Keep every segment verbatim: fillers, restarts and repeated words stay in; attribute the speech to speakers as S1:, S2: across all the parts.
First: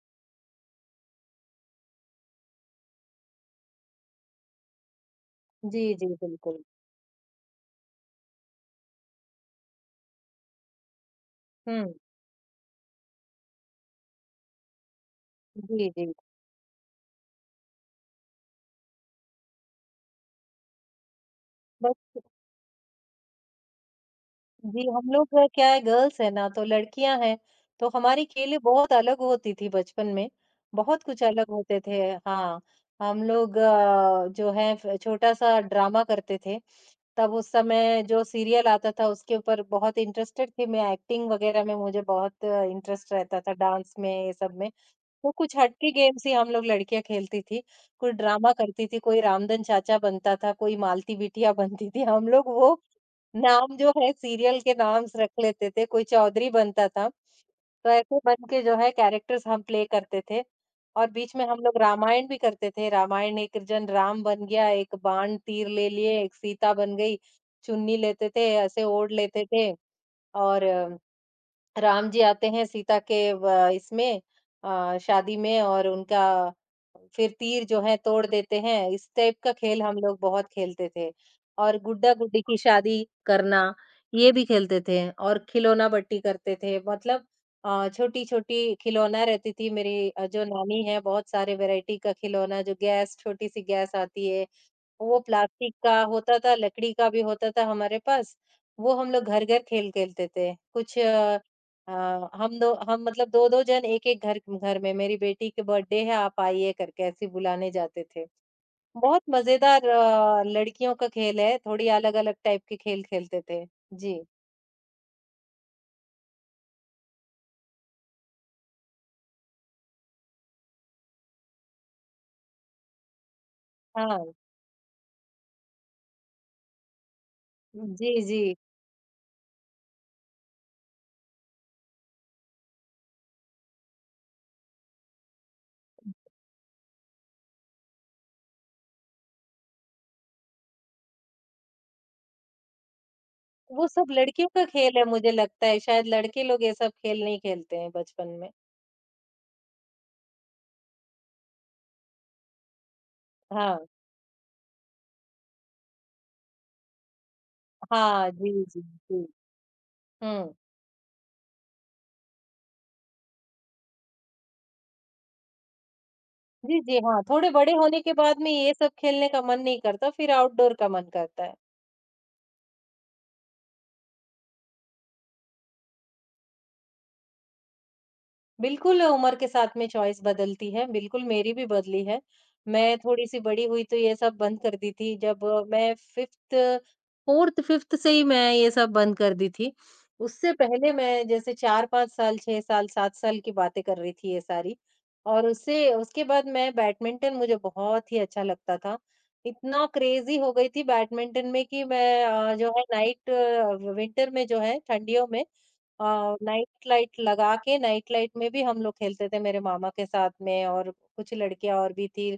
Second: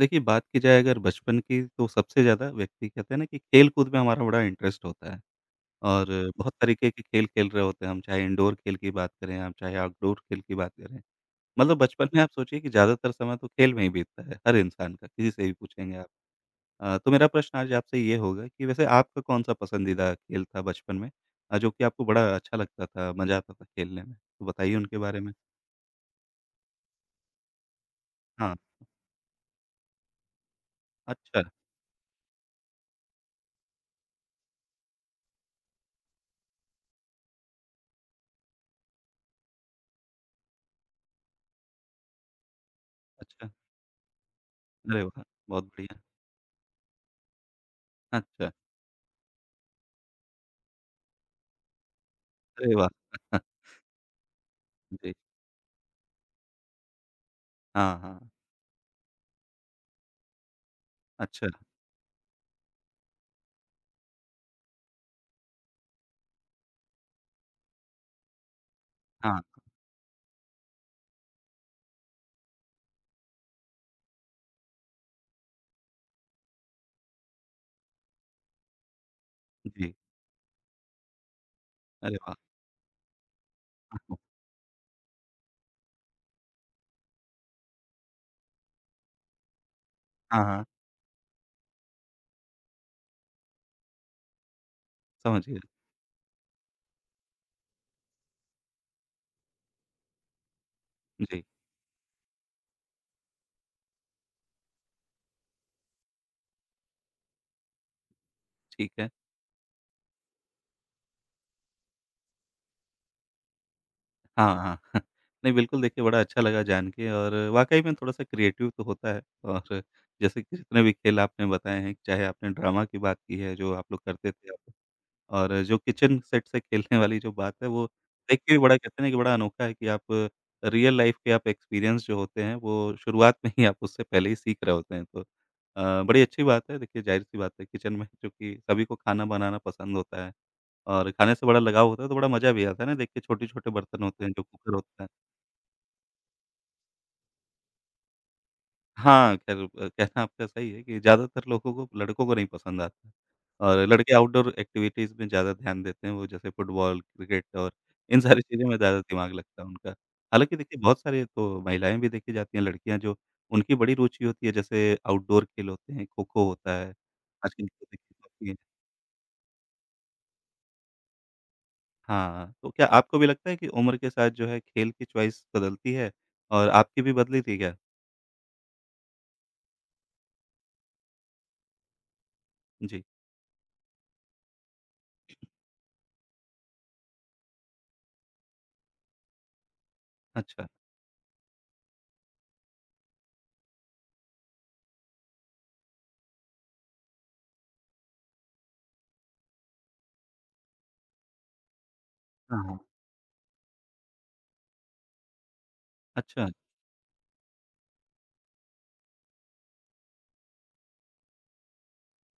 S1: देखिए, बात की जाए अगर बचपन की तो सबसे ज़्यादा व्यक्ति कहते हैं ना कि खेल-कूद में हमारा बड़ा इंटरेस्ट होता है
S2: जी,
S1: और
S2: जी,
S1: बहुत
S2: बिल्कुल।
S1: तरीके के खेल खेल रहे होते हैं हम, चाहे इंडोर खेल की बात करें, हम चाहे आउटडोर खेल की बात करें। मतलब
S2: हुँ,
S1: बचपन में आप सोचिए कि ज़्यादातर समय तो खेल में ही बीतता है, हर इंसान का, किसी से भी
S2: जी,
S1: पूछेंगे आप।
S2: जी।
S1: अ, तो मेरा प्रश्न आज आपसे ये होगा कि वैसे आपका कौन-सा पसंदीदा खेल था बचपन में अ, जो कि
S2: बस
S1: आपको बड़ा अच्छा लगता था, मज़ा आता था खेलने में? तो बताइए
S2: जी,
S1: उनके
S2: हम
S1: बारे
S2: लोग
S1: में।
S2: का क्या है गर्ल्स हैं ना, तो लड़कियाँ हैं, तो हमारी
S1: हाँ,
S2: खेलें बहुत अलग होती थी बचपन में, बहुत कुछ
S1: अच्छा,
S2: अलग होते थे। हाँ, हम लोग अ, जो है फ छोटा-सा ड्रामा करते थे। तब उस समय जो सीरियल आता था उसके ऊपर बहुत इंटरेस्टेड थी मैं, एक्टिंग वग़ैरह में मुझे बहुत इंटरेस्ट रहता
S1: अच्छा।
S2: था, डांस में, ये सब में।
S1: अरे वाह!
S2: वो कुछ
S1: बहुत
S2: हटके
S1: बढ़िया।
S2: गेम्स ही हम लोग लड़कियाँ खेलती थी। कोई
S1: अच्छा,
S2: ड्रामा करती थी, कोई रामधन चाचा बनता था, कोई मालती बिटिया बनती थी। हम लोग
S1: अरे
S2: वो
S1: वाह!
S2: नाम जो है सीरियल के नाम
S1: जी।
S2: से रख लेते थे, कोई चौधरी बनता था। तो
S1: हाँ,
S2: ऐसे
S1: हाँ।
S2: बन के जो है कैरेक्टर्स हम प्ले करते थे और बीच में
S1: अच्छा,
S2: हम लोग रामायण भी करते थे। रामायण एक जन राम बन गया, एक बाण तीर ले लिए, एक सीता बन गई। चुन्नी लेते थे, ऐसे ओढ़
S1: हाँ,
S2: लेते थे और राम जी आते हैं सीता के व इसमें अ, शादी में और उनका फिर तीर जो है तोड़ देते हैं, इस टाइप का खेल
S1: जी।
S2: हम लोग बहुत खेलते थे। और
S1: अरे वाह!
S2: गुड्डा-गुड्डी की शादी करना,
S1: हाँ,
S2: ये भी खेलते थे और खिलौना बट्टी करते थे। मतलब अ, छोटी-छोटी खिलौना रहती थी मेरी अ,
S1: हाँ,
S2: जो
S1: हाँ,
S2: नानी है बहुत सारे वैरायटी का खिलौना जो गैस छोटी-सी गैस आती है वो
S1: समझ गया।
S2: प्लास्टिक का होता था, लकड़ी का भी होता था हमारे पास, वो हम लोग घर-घर खेल खेलते थे। कुछ अ
S1: जी,
S2: अ, हम दो हम मतलब दो दो जन एक-एक घर घर में मेरी बेटी की बर्थडे है आप आइए करके ऐसे बुलाने जाते थे।
S1: ठीक है।
S2: बहुत मज़ेदार अ, लड़कियों का खेल है, थोड़ी अलग-अलग टाइप के खेल खेलते थे। जी,
S1: हाँ, हाँ। नहीं बिल्कुल देखिए बड़ा अच्छा लगा जान के और वाक़ई में थोड़ा-सा क्रिएटिव तो होता है और जैसे कि जितने भी खेल आपने बताए हैं, चाहे आपने ड्रामा की बात की है जो आप लोग करते
S2: हाँ।
S1: थे और जो किचन सेट से खेलने वाली जो बात है वो
S2: जी,
S1: देख
S2: जी।
S1: के भी बड़ा कहते हैं ना कि बड़ा अनोखा है कि आप रियल लाइफ़ के आप एक्सपीरियंस जो होते हैं वो शुरुआत में ही आप उससे पहले ही सीख रहे होते हैं तो अ, बड़ी अच्छी बात है देखिए ज़ाहिर-सी बात है किचन में चूँकि सभी को खाना बनाना पसंद होता है और खाने से बड़ा लगाव होता है तो बड़ा मज़ा भी आता है ना देख के छोटे-छोटे
S2: वो
S1: बर्तन
S2: सब
S1: होते हैं जो
S2: लड़कियों का
S1: कुकर
S2: खेल
S1: होता
S2: है
S1: है।
S2: मुझे लगता है, शायद लड़के लोग ये सब खेल नहीं खेलते हैं बचपन में।
S1: हाँ, ख़ैर अ, कहना आपका सही है कि ज़्यादातर लोगों को लड़कों को नहीं पसंद आता और
S2: हाँ।
S1: लड़के आउटडोर एक्टिविटीज़ में ज़्यादा ध्यान देते हैं। वो जैसे फुटबॉल, क्रिकेट और इन
S2: हाँ,
S1: सारी
S2: जी,
S1: चीज़ों में
S2: जी,
S1: ज़्यादा
S2: जी।
S1: दिमाग लगता है उनका।
S2: हुँ।
S1: हालाँकि देखिए बहुत सारे तो महिलाएँ भी देखी जाती हैं, लड़कियाँ जो उनकी बड़ी रुचि होती है जैसे आउटडोर खेल होते हैं, खो-खो होता
S2: जी,
S1: है,
S2: जी, हाँ, थोड़े
S1: आजकल
S2: बड़े
S1: तो
S2: होने के
S1: देखिए
S2: बाद में
S1: काफ़ी
S2: ये सब खेलने का मन नहीं करता, फिर आउटडोर का मन करता है।
S1: हाँ, तो क्या आपको भी लगता है कि उम्र के साथ जो है खेल की चॉइस बदलती है और आपकी भी बदली थी क्या?
S2: बिल्कुल, उम्र के साथ में चॉइस बदलती है, बिल्कुल मेरी भी बदली है। मैं
S1: जी,
S2: थोड़ी-सी बड़ी हुई तो ये सब बंद कर दी थी, जब अ, मैं फ़िफ़्थ फ़ोर्थ फ़िफ़्थ से ही मैं ये सब बंद कर दी थी। उससे
S1: अच्छा।
S2: पहले मैं जैसे चार पाँच साल, छह साल, सात साल की बातें कर रही थी ये सारी। और उससे उसके बाद मैं बैडमिंटन मुझे बहुत ही अच्छा लगता था। इतना क्रेज़ी हो गई थी बैडमिंटन में कि मैं अ,
S1: हाँ,
S2: जो
S1: हाँ।
S2: है नाइट विंटर में जो है, ठंडियों में अ,
S1: अच्छा,
S2: नाइट लाइट लगा के नाइट लाइट में भी हम लोग खेलते थे मेरे मामा के साथ में और कुछ लड़कियां और भी थी,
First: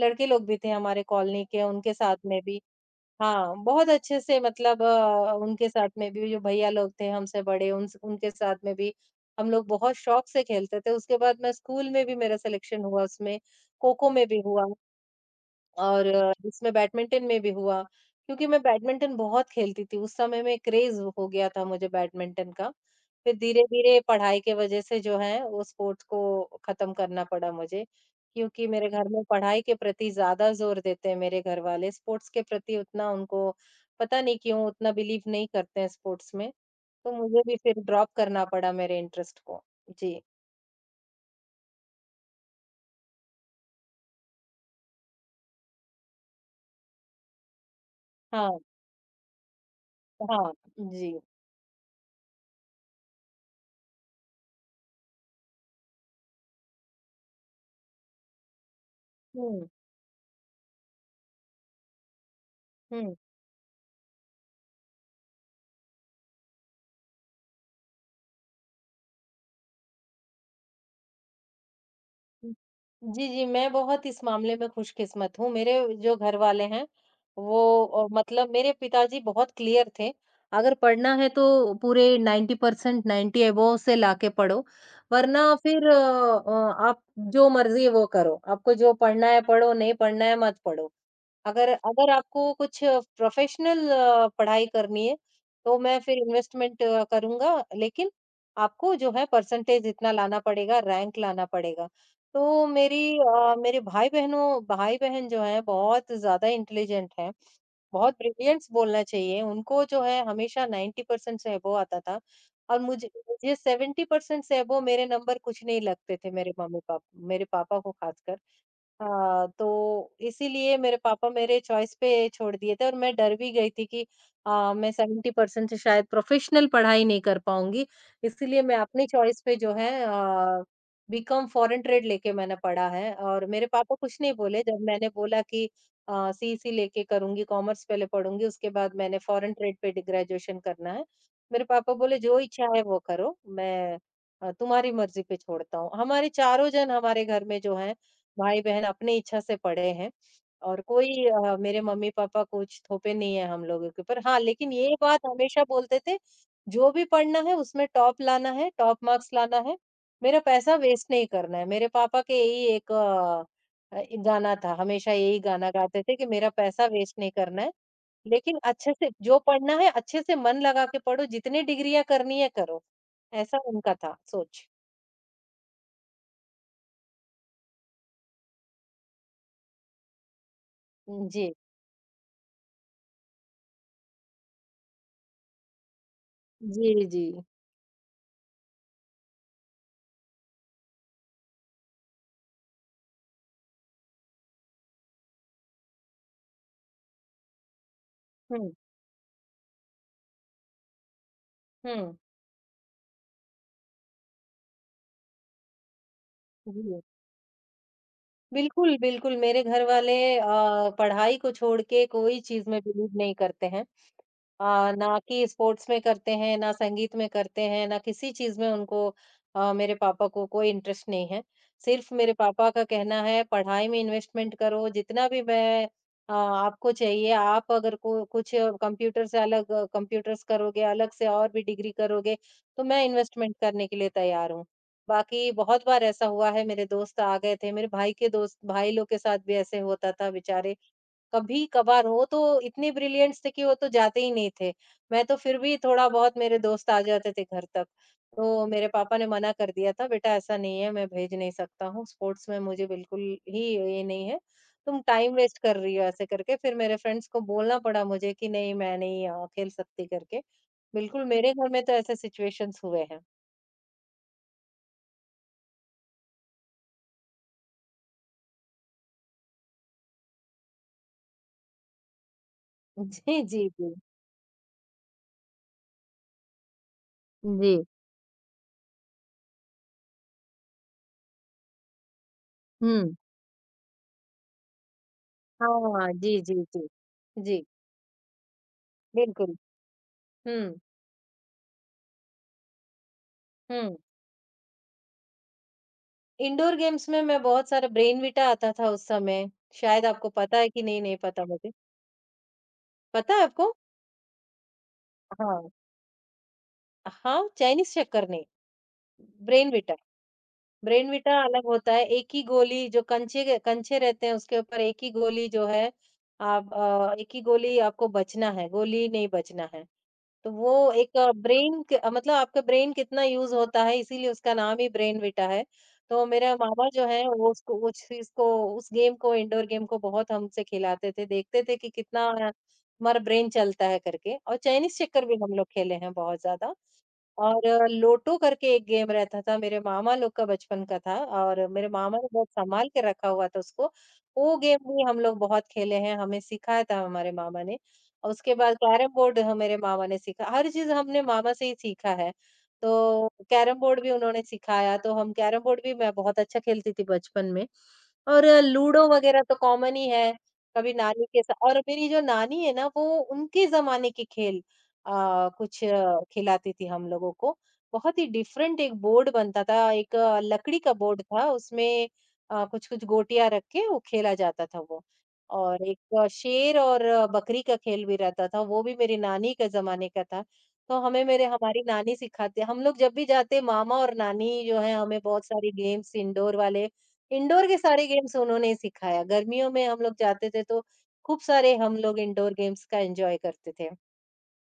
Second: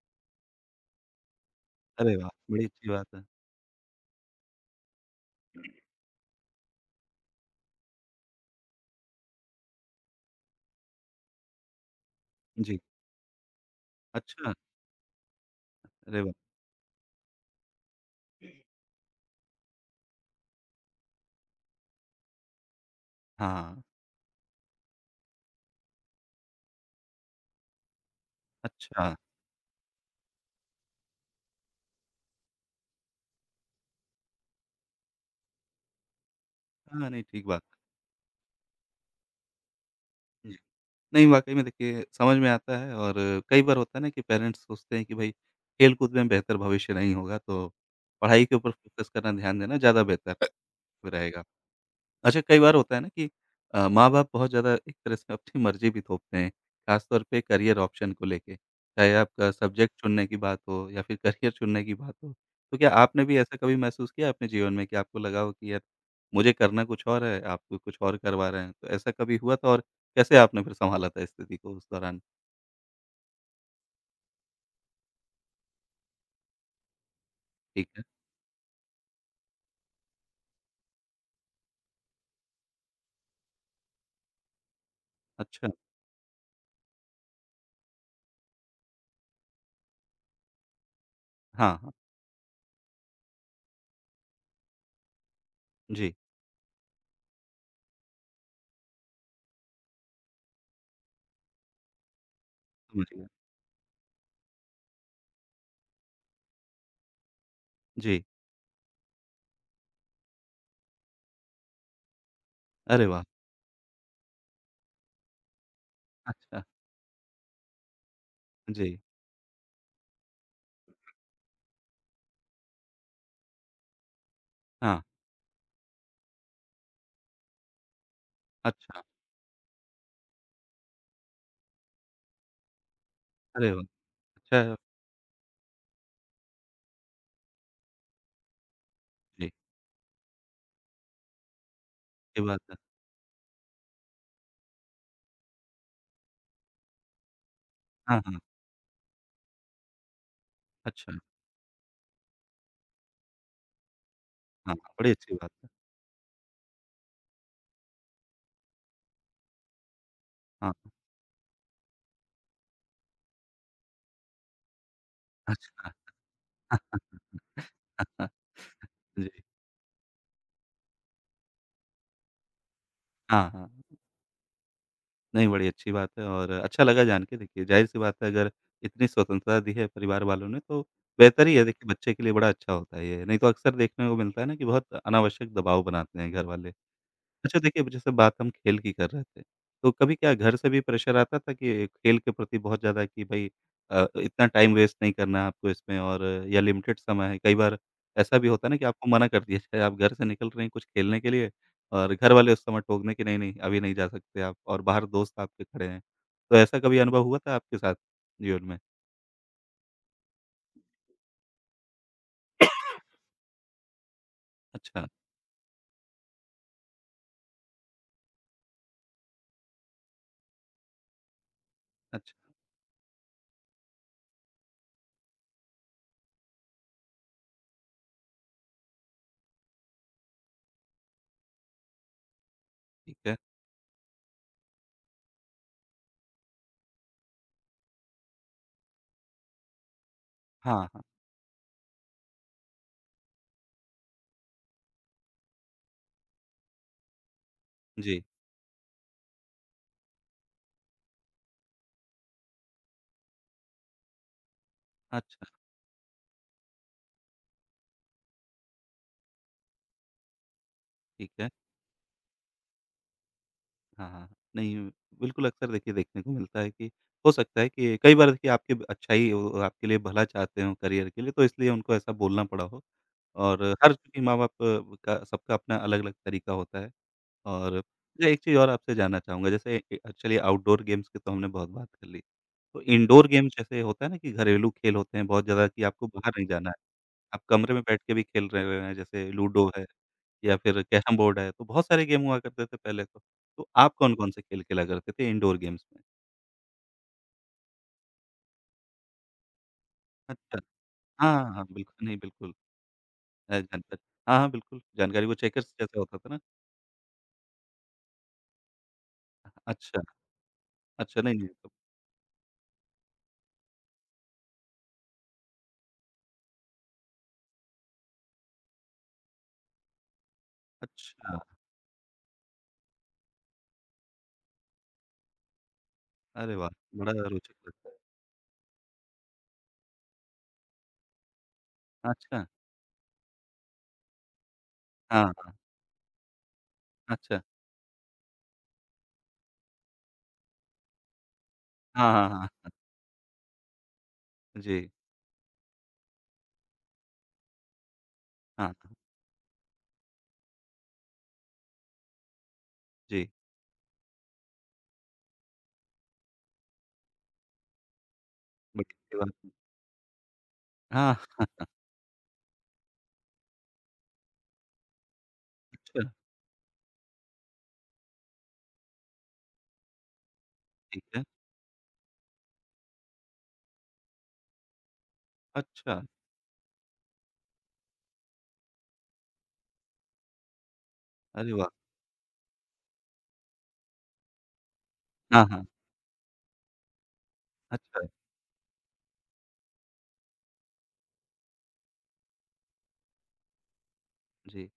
S2: लड़के लोग भी थे हमारे कॉलोनी के उनके
S1: अरे
S2: साथ
S1: वाह!
S2: में भी।
S1: बड़ी अच्छी बात है।
S2: हाँ बहुत अच्छे से मतलब अ, उनके साथ में भी जो भैया लोग थे हमसे बड़े उन उनके साथ में भी हम लोग बहुत शौक से खेलते थे। उसके बाद मैं स्कूल में भी मेरा
S1: जी।
S2: सिलेक्शन हुआ उसमें, खो खो में भी
S1: अच्छा,
S2: हुआ और
S1: अरे वाह!
S2: अ, इसमें बैडमिंटन में भी हुआ क्योंकि मैं बैडमिंटन बहुत खेलती थी, उस समय में क्रेज़ हो गया था मुझे बैडमिंटन का। फिर
S1: हाँ,
S2: धीरे-धीरे पढ़ाई के वजह से जो है वो स्पोर्ट्स को ख़त्म करना पड़ा मुझे, क्योंकि मेरे घर
S1: अच्छा।
S2: में पढ़ाई के प्रति ज़्यादा ज़ोर देते हैं मेरे घर वाले, स्पोर्ट्स के प्रति उतना उनको पता नहीं क्यों उतना बिलीव नहीं करते हैं स्पोर्ट्स में,
S1: हाँ,
S2: तो
S1: नहीं
S2: मुझे
S1: ठीक
S2: भी
S1: बात है।
S2: फिर ड्रॉप करना पड़ा मेरे इंटरेस्ट को। जी,
S1: जी। नहीं वाक़ई में देखिए समझ में आता है और कई बार होता है ना कि पेरेंट्स सोचते हैं कि भई खेल-कूद में बेहतर भविष्य नहीं होगा तो पढ़ाई के
S2: हाँ,
S1: ऊपर फ़ोकस करना ध्यान देना ज़्यादा बेहतर
S2: हाँ, जी।
S1: रहेगा। अच्छा कई बार होता है ना कि अ, माँ-बाप बहुत ज़्यादा एक तरह से अपनी मर्ज़ी भी थोपते हैं, ख़ासतौर पे करियर ऑप्शन को लेके, चाहे आपका
S2: हुँ,
S1: सब्जेक्ट चुनने की बात हो या फिर करियर चुनने की बात हो। तो क्या
S2: हुँ।
S1: आपने भी ऐसा कभी महसूस किया अपने जीवन में कि आपको लगा हो कि यार मुझे करना कुछ और है, आप कुछ और करवा रहे हैं? तो ऐसा कभी हुआ था और कैसे आपने फिर सँभाला था स्थिति को उस दौरान?
S2: जी, जी, मैं बहुत इस मामले में खुशकिस्मत हूँ। मेरे जो घर वाले हैं, वो
S1: ठीक है।
S2: अ, मतलब मेरे पिताजी बहुत क्लियर थे, अगर पढ़ना है तो पूरे नाइंटी परसेंट नाइंटी अबोव से लाके पढ़ो, वरना
S1: अच्छा,
S2: फिर अ, अ, आप जो मर्ज़ी वो करो, आपको जो पढ़ना है पढ़ो, नहीं पढ़ना है मत पढ़ो। अगर
S1: हाँ, हाँ।
S2: अगर आपको कुछ प्रोफेशनल अ, पढ़ाई करनी है, तो मैं
S1: जी,
S2: फिर इन्वेस्टमेंट अ, करूँगा, लेकिन आपको जो है परसेंटेज इतना लाना पड़ेगा, रैंक लाना पड़ेगा। तो
S1: समझ
S2: मेरी
S1: गया।
S2: अ, मेरे भाई-बहनों भाई-बहन जो हैं बहुत ज़्यादा इंटेलिजेंट हैं, बहुत
S1: जी,
S2: ब्रिलियंट्स बोलना चाहिए, उनको जो है हमेशा नाइंटी परसेंट से अबोव आता था और
S1: अरे
S2: मुझे
S1: वाह!
S2: मुझे सेवेंटी परसेंट से अबोव मेरे नंबर कुछ नहीं लगते थे मेरे
S1: अच्छा,
S2: मम्मी-पाप, मेरे पापा को खासकर।
S1: जी,
S2: हाँ, तो इसीलिए मेरे पापा मेरे चॉइस पे छोड़ दिए थे और मैं डर भी गई थी कि अ, मैं
S1: हाँ,
S2: सेवेंटी परसेंट से शायद प्रोफेशनल पढ़ाई नहीं कर पाऊँगी। इसीलिए मैं
S1: अच्छा,
S2: अपनी चॉइस पे जो है अ, बीकॉम फॉरेन ट्रेड लेके मैंने पढ़ा है और मेरे
S1: अरे वाह!
S2: पापा कुछ नहीं बोले
S1: अच्छा,
S2: जब मैंने बोला कि अ, सीईसी लेके करूँगी, कॉमर्स पहले पढ़ूँगी, उसके बाद मैंने
S1: जी,
S2: फॉरेन ट्रेड पे डि ग्रेजुएशन करना है। मेरे पापा बोले, "जो
S1: ये बात
S2: इच्छा
S1: है।
S2: है वो करो, मैं अ, तुम्हारी मर्ज़ी पे छोड़ता हूँ।" हमारे चारों जन हमारे घर में जो हैं
S1: हाँ, हाँ,
S2: भाई-बहन अपनी इच्छा से पढ़े हैं और कोई
S1: अच्छा।
S2: अ, मेरे मम्मी-पापा कुछ थोपे नहीं है हम लोगों के ऊपर। हाँ, लेकिन
S1: हाँ,
S2: ये
S1: बड़ी
S2: बात
S1: अच्छी बात
S2: हमेशा
S1: है।
S2: बोलते थे, "जो भी पढ़ना है उसमें टॉप लाना है, टॉप मार्क्स लाना है, मेरा पैसा
S1: हाँ,
S2: वेस्ट नहीं करना है।" मेरे पापा के यही एक अ अ, गाना था, हमेशा यही गाना
S1: अच्छा।
S2: गाते थे कि मेरा पैसा वेस्ट नहीं करना है, लेकिन अच्छे से
S1: जी,
S2: जो पढ़ना है अच्छे से मन लगा के पढ़ो, जितनी डिग्रियाँ करनी है करो।
S1: हाँ,
S2: ऐसा
S1: हाँ।
S2: उनका था सोच।
S1: नहीं, बड़ी अच्छी बात है और अच्छा लगा जान के देखिए, ज़ाहिर-सी बात है अगर इतनी स्वतंत्रता दी है परिवार वालों ने तो
S2: जी।
S1: बेहतर ही है देखिए बच्चे के लिए बड़ा अच्छा होता है ये। नहीं तो अक्सर देखने को मिलता है ना कि बहुत अनावश्यक दबाव बनाते हैं घर वाले।
S2: जी, जी।
S1: अच्छा देखिए, अब जैसे बात हम खेल की कर रहे थे, तो कभी क्या घर से भी प्रेशर आता था कि खेल के प्रति बहुत ज़्यादा कि भई अ, इतना टाइम वेस्ट नहीं करना है आपको इसमें और या लिमिटेड समय है। कई बार ऐसा भी होता है
S2: हुँ,
S1: ना कि आपको मना कर दिया जाए, आप घर से निकल रहे हैं कुछ खेलने के लिए और
S2: हुँ,
S1: घर वाले उस समय टोकने कि नहीं, नहीं अभी नहीं जा सकते आप और बाहर दोस्त आपके खड़े हैं। तो ऐसा कभी
S2: जी।
S1: अनुभव हुआ था आपके साथ जीवन में?
S2: बिल्कुल, बिल्कुल, मेरे घर वाले अ, पढ़ाई को छोड़ के कोई चीज़ में बिलीव नहीं करते हैं। अ,
S1: अच्छा,
S2: ना कि स्पोर्ट्स में करते हैं, ना संगीत में करते हैं, ना किसी चीज़ में उनको अ, मेरे पापा को कोई इंटरेस्ट नहीं है। सिर्फ़ मेरे
S1: अच्छा,
S2: पापा का कहना है पढ़ाई में इन्वेस्टमेंट करो, जितना भी मैं अ, आपको चाहिए आप अगर को कुछ कंप्यूटर से अलग कंप्यूटर्स करोगे, अलग से और भी डिग्री करोगे, तो मैं
S1: ठीक है।
S2: इन्वेस्टमेंट करने के लिए तैयार हूँ। बाकी बहुत बार ऐसा हुआ है मेरे दोस्त आ गए थे, मेरे भाई के दोस्त भाई लोग के साथ भी ऐसे होता था बेचारे
S1: हाँ, हाँ।
S2: कभी-कभार हो तो इतने ब्रिलियंट्स थे कि वो तो जाते ही नहीं थे। मैं तो फिर भी थोड़ा-बहुत मेरे दोस्त आ जाते थे घर तक।
S1: जी,
S2: तो मेरे पापा ने मना कर दिया था, "बेटा ऐसा नहीं है, मैं भेज नहीं सकता हूँ, स्पोर्ट्स में मुझे बिल्कुल ही ये नहीं है, तुम टाइम
S1: अच्छा,
S2: वेस्ट कर रही हो" ऐसे करके फिर मेरे फ्रेंड्स को बोलना पड़ा मुझे कि नहीं मैं नहीं अ, खेल सकती करके। बिल्कुल
S1: ठीक है।
S2: मेरे घर में तो ऐसे सिचुएशंस हुए हैं।
S1: हाँ, हाँ। हाँ। नहीं, बिल्कुल अक्सर देखिए देखने को मिलता है कि हो सकता है कि कई बार देखिए आपकी ब अच्छाई वो आपके लिए भला चाहते हों करियर के लिए, तो इसलिए उनको ऐसा बोलना पड़ा हो।
S2: जी,
S1: और
S2: जी,
S1: हर
S2: जी।
S1: चूँकि माँ-बाप का सबका अपना अलग-अलग तरीका होता है। और
S2: जी,
S1: मैं एक चीज़ और आपसे जानना चाहूँगा जैसे ए चलिए आउटडोर गेम्स की तो हमने बहुत बात कर ली। तो
S2: हुँ।
S1: इंडोर गेम्स जैसे होता है ना कि घरेलू खेल होते हैं बहुत ज़्यादा कि आपको
S2: हाँ,
S1: बाहर
S2: जी,
S1: नहीं
S2: जी,
S1: जाना
S2: जी।
S1: है। आप
S2: जी,
S1: कमरे में बैठ के भी खेल रहे हुए हैं, जैसे
S2: बिल्कुल।
S1: लूडो है या
S2: हुँ,
S1: फिर कैरम बोर्ड है, तो बहुत सारे गेम हुआ करते थे पहले तो। तो आप
S2: हुँ।
S1: कौन-कौन से खेल खेला करते थे इंडोर गेम्स में?
S2: इंडोर गेम्स में मैं बहुत सारा ब्रेनविटा आता था उस समय। शायद आपको पता
S1: अच्छा।
S2: है कि नहीं, नहीं पता
S1: हाँ, हाँ,
S2: मुझे।
S1: बिल्कुल, नहीं बिल्कुल।
S2: पता है
S1: अ,
S2: आपको?
S1: जानकार हाँ, हाँ, बिल्कुल, जानकारी वो
S2: हाँ।
S1: चेकर्स जैसा होता था ना?
S2: हाँ, चाइनीज़ चक्कर नहीं, ब्रेनविटा।
S1: अच्छा, अच्छा,
S2: ब्रेनविटा
S1: नहीं, नहीं
S2: अलग
S1: तो
S2: होता है, एक ही गोली जो कंचे के कंचे रहते हैं उसके ऊपर एक ही गोली जो है। आप अ, एक ही गोली आपको बचना है, गोली नहीं बचना है। तो वो एक
S1: अच्छा,
S2: ब्रेन क मतलब आपका ब्रेन कितना यूज़ होता है इसीलिए उसका नाम ही ब्रेनविटा है। तो
S1: अरे
S2: मेरे
S1: वाह!
S2: मामा जो
S1: बड़ा
S2: हैं वो
S1: रोचक
S2: उसको
S1: लगता है।
S2: उस चीज़ को उस गेम को इंडोर गेम को बहुत हमसे खिलाते थे, देखते थे कि कितना
S1: अच्छा,
S2: हमारा ब्रेन चलता है करके। और चाइनीज़
S1: हाँ,
S2: चेकर भी
S1: हाँ,
S2: हम लोग खेले हैं बहुत ज़्यादा।
S1: अच्छा,
S2: और अ, लोटो करके एक गेम रहता था, मेरे मामा लोग का बचपन का था और मेरे
S1: हाँ,
S2: मामा ने
S1: हाँ,
S2: बहुत
S1: हाँ,
S2: सँभाल के रखा हुआ था उसको। वो गेम
S1: जी,
S2: भी हम लोग बहुत खेले हैं, हमें सिखाया था हमारे मामा ने। और उसके
S1: हाँ, हाँ,
S2: बाद कैरम बोर्ड ह मेरे मामा ने सीखा, हर चीज़ हमने मामा से ही सीखा है।
S1: जी,
S2: तो कैरम बोर्ड भी उन्होंने सिखाया, तो हम कैरम बोर्ड भी मैं बहुत अच्छा खेलती थी बचपन में। और अ,
S1: बड़ी
S2: लूडो
S1: अच्छी बात
S2: वगैरह
S1: है।
S2: तो कॉमन ही है, कभी
S1: हाँ,
S2: नानी के सा और मेरी जो नानी है ना, वो उनके ज़माने के खेल अ, कुछ
S1: अच्छा,
S2: अ, खिलाती थी हम लोगों को। बहुत ही डिफरेंट एक बोर्ड बनता था, एक आ, लकड़ी का
S1: ठीक है,
S2: बोर्ड था, उसमें अ, कुछ-कुछ गोटियाँ रख के वो खेला जाता था वो। और एक
S1: अच्छा,
S2: आ, शेर और आ, बकरी का खेल भी रहता था, वो भी मेरी नानी के ज़माने का था। तो हमें मेरे
S1: अरे वाह!
S2: हमारी नानी सिखाते। हम लोग जब भी जाते मामा और नानी जो है हमें
S1: हाँ,
S2: बहुत
S1: हाँ,
S2: सारे गेम्स इंडोर वाले इंडोर के
S1: अच्छा,
S2: सारे गेम्स उन्होंने ही सिखाया। गर्मियों में हम लोग जाते थे तो खूब सारे हम लोग इंडोर गेम्स का एन्जॉय करते थे।
S1: जी।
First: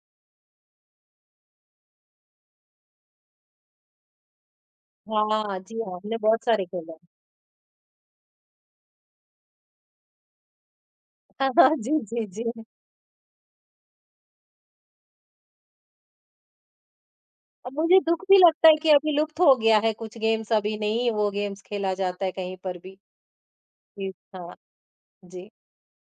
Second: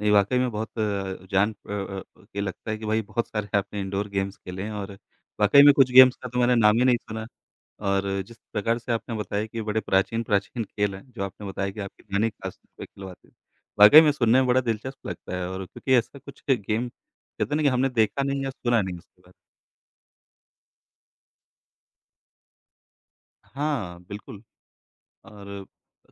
S1: नहीं, वाक़ई में बहुत अ, जान अ अ, के लगता है कि भाई बहुत सारे आपने इंडोर गेम्स खेले हैं और
S2: हाँ,
S1: वाक़ई में
S2: जी
S1: कुछ
S2: हाँ,
S1: गेम्स
S2: हमने
S1: का तो
S2: बहुत
S1: मैंने
S2: सारे
S1: नाम ही
S2: खेले
S1: नहीं
S2: हैं।
S1: सुना। और जिस प्रकार से आपने बताया कि बड़े प्राचीन-प्राचीन खेल हैं, जो आपने
S2: हाँ,
S1: बताया कि
S2: जी,
S1: आपकी
S2: जी,
S1: नानी
S2: जी।
S1: ख़ास तौर पे खिलवाती थी। वाक़ई में सुनने में बड़ा दिलचस्प लगता है और क्योंकि ऐसा कुछ गेम कहते हैं ना कि
S2: अब
S1: हमने
S2: मुझे
S1: देखा
S2: दुःख भी
S1: नहीं या
S2: लगता है
S1: सुना
S2: कि
S1: नहीं
S2: अभी
S1: उसके बाद।
S2: लुप्त हो गया है कुछ गेम्स, अभी नहीं वो गेम्स खेला जाता है कहीं पर भी।
S1: हाँ,
S2: जी,
S1: बिल्कुल
S2: हाँ, जी।
S1: और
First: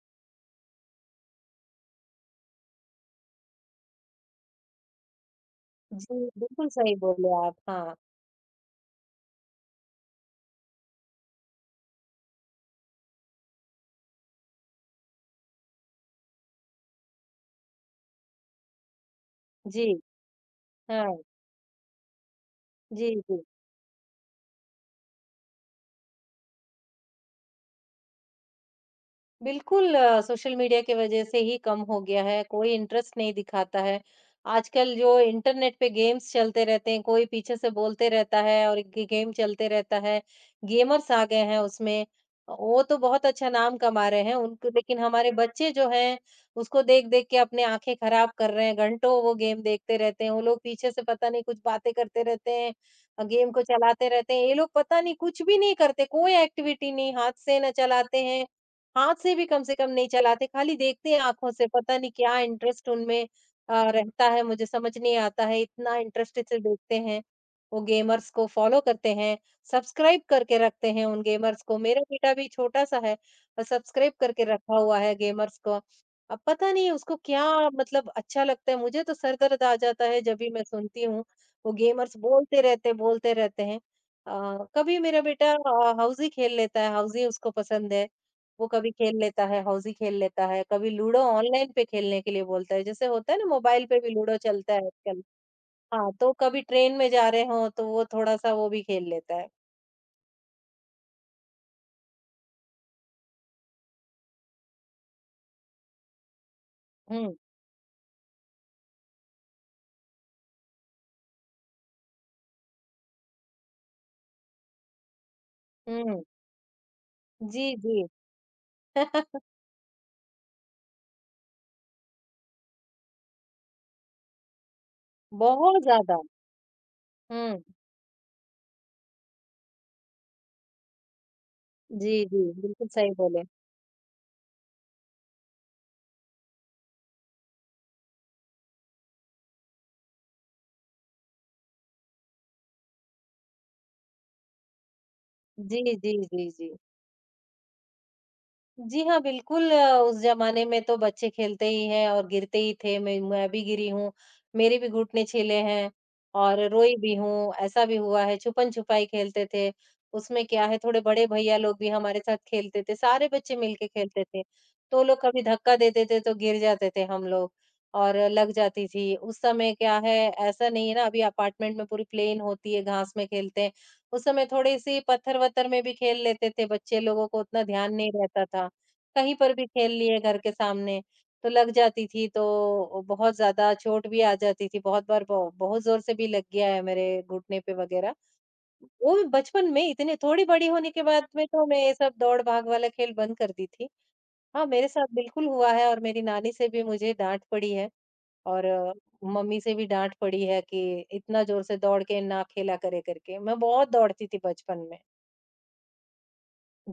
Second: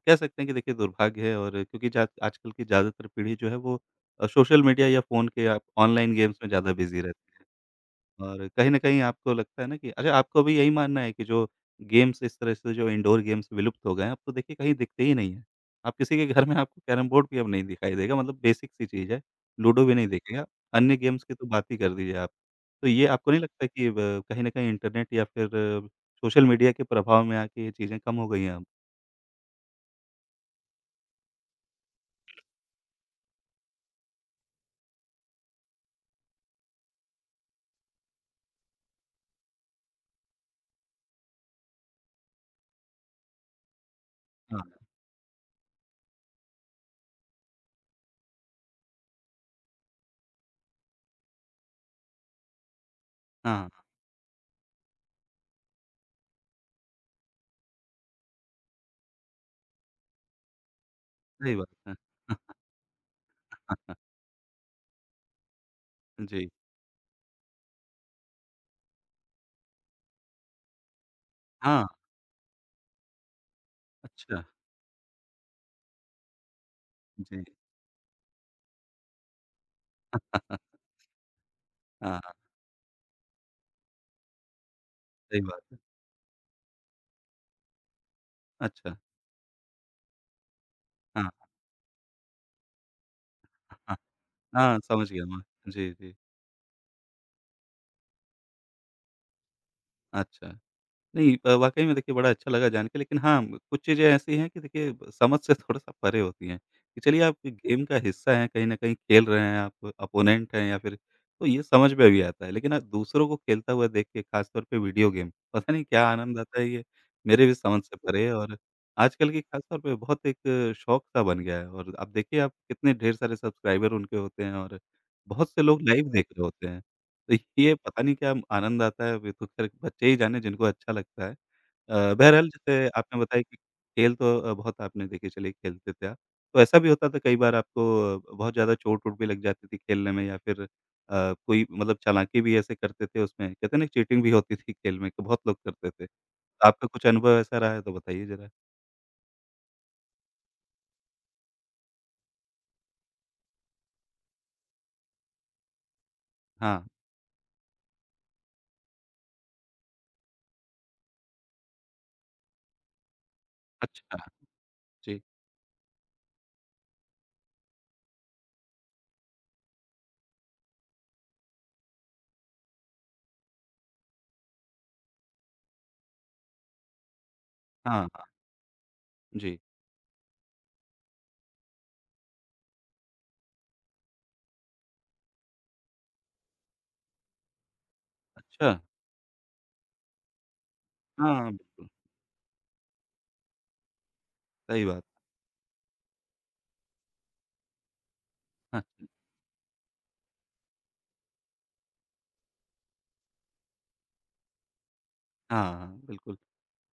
S1: कह सकते हैं कि देखिए दुर्भाग्य है और क्योंकि जा आजकल की ज़्यादातर पीढ़ी जो है वो अ, सोशल मीडिया या फ़ोन के या ऑनलाइन
S2: जी,
S1: गेम्स में
S2: बिल्कुल
S1: ज़्यादा
S2: सही
S1: बिज़ी
S2: बोले
S1: रहती है।
S2: आप। हाँ,
S1: और कहीं न कहीं आपको लगता है ना कि अच्छा आपको भी यही मानना है कि जो गेम्स इस तरह से जो इंडोर गेम्स विलुप्त हो गए हैं, अब तो देखिए कहीं दिखते ही नहीं हैं। आप किसी के घर में आपको कैरम बोर्ड भी अब नहीं दिखाई देगा मतलब बेसिक सी चीज़ है, लूडो
S2: जी,
S1: भी नहीं देखेंगे आप, अन्य
S2: हाँ।
S1: गेम्स की तो बात ही कर दीजिए आप। तो ये
S2: जी,
S1: आपको नहीं
S2: जी।
S1: लगता कि ब कहीं न कहीं इंटरनेट या फिर सोशल मीडिया के प्रभाव में आके ये चीज़ें कम हो गई हैं अब?
S2: बिल्कुल अ, सोशल मीडिया की वजह से ही कम हो गया है, कोई इंटरेस्ट नहीं दिखाता है। आजकल जो इंटरनेट पे गेम्स चलते रहते हैं, कोई पीछे से बोलते रहता है और गे गेम चलते रहता है, गेमर्स आ गए हैं उसमें। वो तो बहुत अच्छा नाम कमा रहे हैं
S1: हाँ,
S2: उनको लेकिन हमारे बच्चे जो हैं, उसको देख-देख के अपने आँखें खराब कर रहे हैं, घंटों वो गेम देखते रहते हैं, वो लोग पीछे से पता नहीं कुछ बातें करते रहते हैं अ, गेम को
S1: हाँ,
S2: चलाते रहते हैं। ये लोग पता नहीं कुछ भी नहीं करते, कोई एक्टिविटी नहीं, हाथ से ना चलाते हैं, हाथ से भी कम से कम नहीं चलाते, खाली देखते हैं आँखों
S1: सही
S2: से,
S1: बात है।
S2: पता नहीं क्या इंटरेस्ट उनमें अ, रहता है, मुझे समझ नहीं आता है, इतना
S1: हाँ,
S2: इंटरेस्टेड
S1: जी।
S2: से देखते हैं। वो गेमर्स को फॉलो करते हैं, सब्सक्राइब करके रखते हैं उन गेमर्स को।
S1: हाँ,
S2: मेरा बेटा भी छोटा-सा है और सब्सक्राइब
S1: अच्छा,
S2: करके रखा हुआ है गेमर्स को। अब पता नहीं उसको
S1: जी।
S2: क्या मतलब अच्छा लगता है, मुझे तो सर दर्द आ जाता है जब भी मैं सुनती हूँ, वो
S1: हाँ,
S2: गेमर्स
S1: हाँ,
S2: बोलते रहते बोलते रहते हैं। अ, कभी मेरा
S1: सही
S2: बेटा
S1: बात है।
S2: अ, हाउज़ी खेल लेता है, हाउज़ी उसको पसंद है। वो कभी
S1: अच्छा,
S2: खेल लेता है, हौज़ी खेल लेता है, कभी लूडो
S1: हाँ,
S2: ऑनलाइन पे खेलने के लिए बोलता है, जैसे होता है ना मोबाइल
S1: हाँ,
S2: पे भी लूडो चलता
S1: हाँ,
S2: है
S1: समझ
S2: आजकल।
S1: गया मैं। जी,
S2: हाँ,
S1: जी।
S2: तो कभी ट्रेन में जा रहे हों तो वो थोड़ा-सा वो भी खेल लेता है।
S1: अच्छा। नहीं अ, वाक़ई में देखिए बड़ा अच्छा लगा जान के लेकिन हाँ, कुछ चीज़ें ऐसी हैं कि देखिए समझ से थोड़ा-सा परे होती हैं, कि चलिए
S2: हुँ,
S1: आप गेम का हिस्सा हैं, कहीं न कहीं खेल रहे हैं आप, अपोनेंट हैं या फिर तो ये समझ में भी आता है। लेकिन अ, दूसरों को खेलता हुआ देख के ख़ासतौर पे वीडियो गेम, पता नहीं क्या
S2: हुँ।
S1: आनंद आता है ये, मेरे भी
S2: जी,
S1: समझ से
S2: जी।
S1: परे है और आजकल की ख़ासतौर पे बहुत एक शौक-सा बन गया है और आप देखिए आप कितने ढेर सारे सब्सक्राइबर उनके होते हैं और बहुत से
S2: बहुत
S1: लोग लाइव
S2: ज़्यादा।
S1: देख रहे होते हैं।
S2: हुँ।
S1: देखिए, पता नहीं क्या आनंद आता है, वे तो खैर बच्चे ही जाने जिनको अच्छा लगता है। अ,
S2: जी, जी,
S1: बहरहाल
S2: बिल्कुल
S1: जैसे
S2: सही
S1: आपने बताया
S2: बोले।
S1: कि खेल तो अ, बहुत आपने देखिए चलिए खेलते थे आप। तो ऐसा भी होता था कई बार आपको अ, बहुत ज़्यादा चोट-वोट भी लग जाती थी खेलने में या फिर अ, कोई मतलब चालाकी भी ऐसे करते थे उसमें, कहते हैं ना चीटिंग भी होती थी खेल में तो बहुत लोग
S2: जी,
S1: करते थे।
S2: जी, जी,
S1: तो
S2: जी।
S1: आपका कुछ अनुभव ऐसा रहा है तो बताइए ज़रा?
S2: जी हाँ, बिल्कुल अ, उस ज़माने में तो बच्चे खेलते ही हैं और गिरते ही थे। मैं मैं भी गिरी हूँ, मेरे भी घुटने छिले हैं और
S1: हाँ,
S2: रोई भी हूँ, ऐसा भी हुआ है। छुपन-छुपाई खेलते थे, उसमें क्या है थोड़े बड़े भैया लोग भी हमारे साथ खेलते थे, सारे बच्चे मिलके
S1: अच्छा,
S2: खेलते थे। तो
S1: जी।
S2: लोग कभी धक्का देते थे तो गिर जाते थे हम लोग और लग जाती थी। उस समय क्या है ऐसा नहीं है ना अभी अपार्टमेंट में पूरी प्लेन होती है, घास में खेलते हैं। उस समय थोड़ी-सी पत्थर-वत्थर में भी खेल लेते थे, बच्चे लोगों को उतना ध्यान
S1: हाँ,
S2: नहीं
S1: हाँ,
S2: रहता था। कहीं पर
S1: जी।
S2: भी खेल लिए घर के सामने, तो लग जाती थी तो बहुत ज़्यादा चोट भी आ जाती थी, बहुत बार ब बहुत ज़ोर से भी लग गया है मेरे घुटने पे वग़ैरह।
S1: अच्छा,
S2: वो भी बचपन में इतने थोड़ी बड़ी होने के बाद में
S1: हाँ,
S2: तो मैं
S1: बिल्कुल,
S2: ये सब दौड़-भाग वाला खेल बंद कर दी थी। हाँ,
S1: सही
S2: मेरे
S1: बात।
S2: साथ बिल्कुल हुआ है और मेरी नानी से भी मुझे डाँट पड़ी है और
S1: हाँ,
S2: अ, मम्मी से भी डाँट पड़ी है कि इतना ज़ोर से दौड़ के ना खेला करे करके। मैं बहुत दौड़ती थी बचपन में।
S1: हाँ, हाँ, बिल्कुल।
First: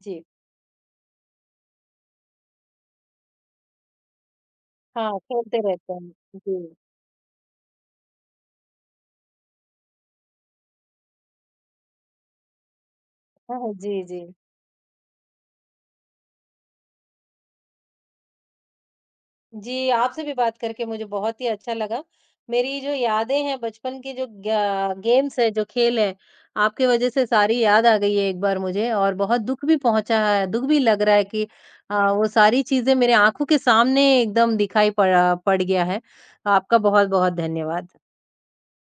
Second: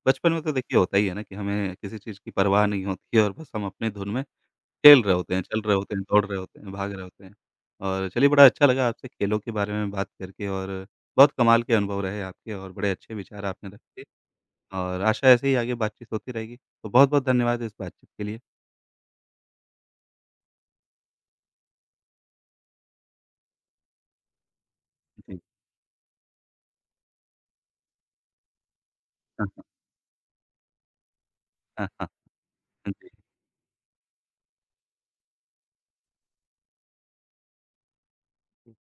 S2: जी।
S1: बचपन में तो देखिए होता ही है ना कि हमें किसी चीज़ की परवाह नहीं होती है और बस हम अपनी धुन में खेल रहे
S2: हाँ,
S1: होते हैं, चल
S2: खेलते
S1: रहे
S2: रहते
S1: होते हैं,
S2: हैं।
S1: दौड़ रहे होते हैं,
S2: जी।
S1: भाग रहे होते हैं। और चलिए बड़ा अच्छा लगा आपसे खेलों के बारे में बात करके और बहुत कमाल के अनुभव रहे आपके और बड़े अच्छे विचार
S2: हाँ,
S1: आपने
S2: हाँ। जी,
S1: रखे
S2: जी।
S1: और आशा ऐसे ही आगे बातचीत होती रहेगी। तो बहुत-बहुत धन्यवाद इस बातचीत के लिए।
S2: जी, आपसे भी बात करके मुझे बहुत ही अच्छा लगा। मेरी जो यादें हैं बचपन की जो ग्या गेम्स
S1: जी।
S2: हैं, जो खेल हैं, आपकी वजह से सारी याद आ गई है एक बार मुझे और बहुत
S1: हाँ, हाँ।
S2: दुःख भी पहुँचा है, दुःख भी लग रहा है कि
S1: हाँ, हाँ।
S2: अ, वो सारी चीज़ें
S1: जी।
S2: मेरे आँखों के सामने एकदम दिखाई पड़ा पड़ गया है। आपका बहुत-बहुत धन्यवाद।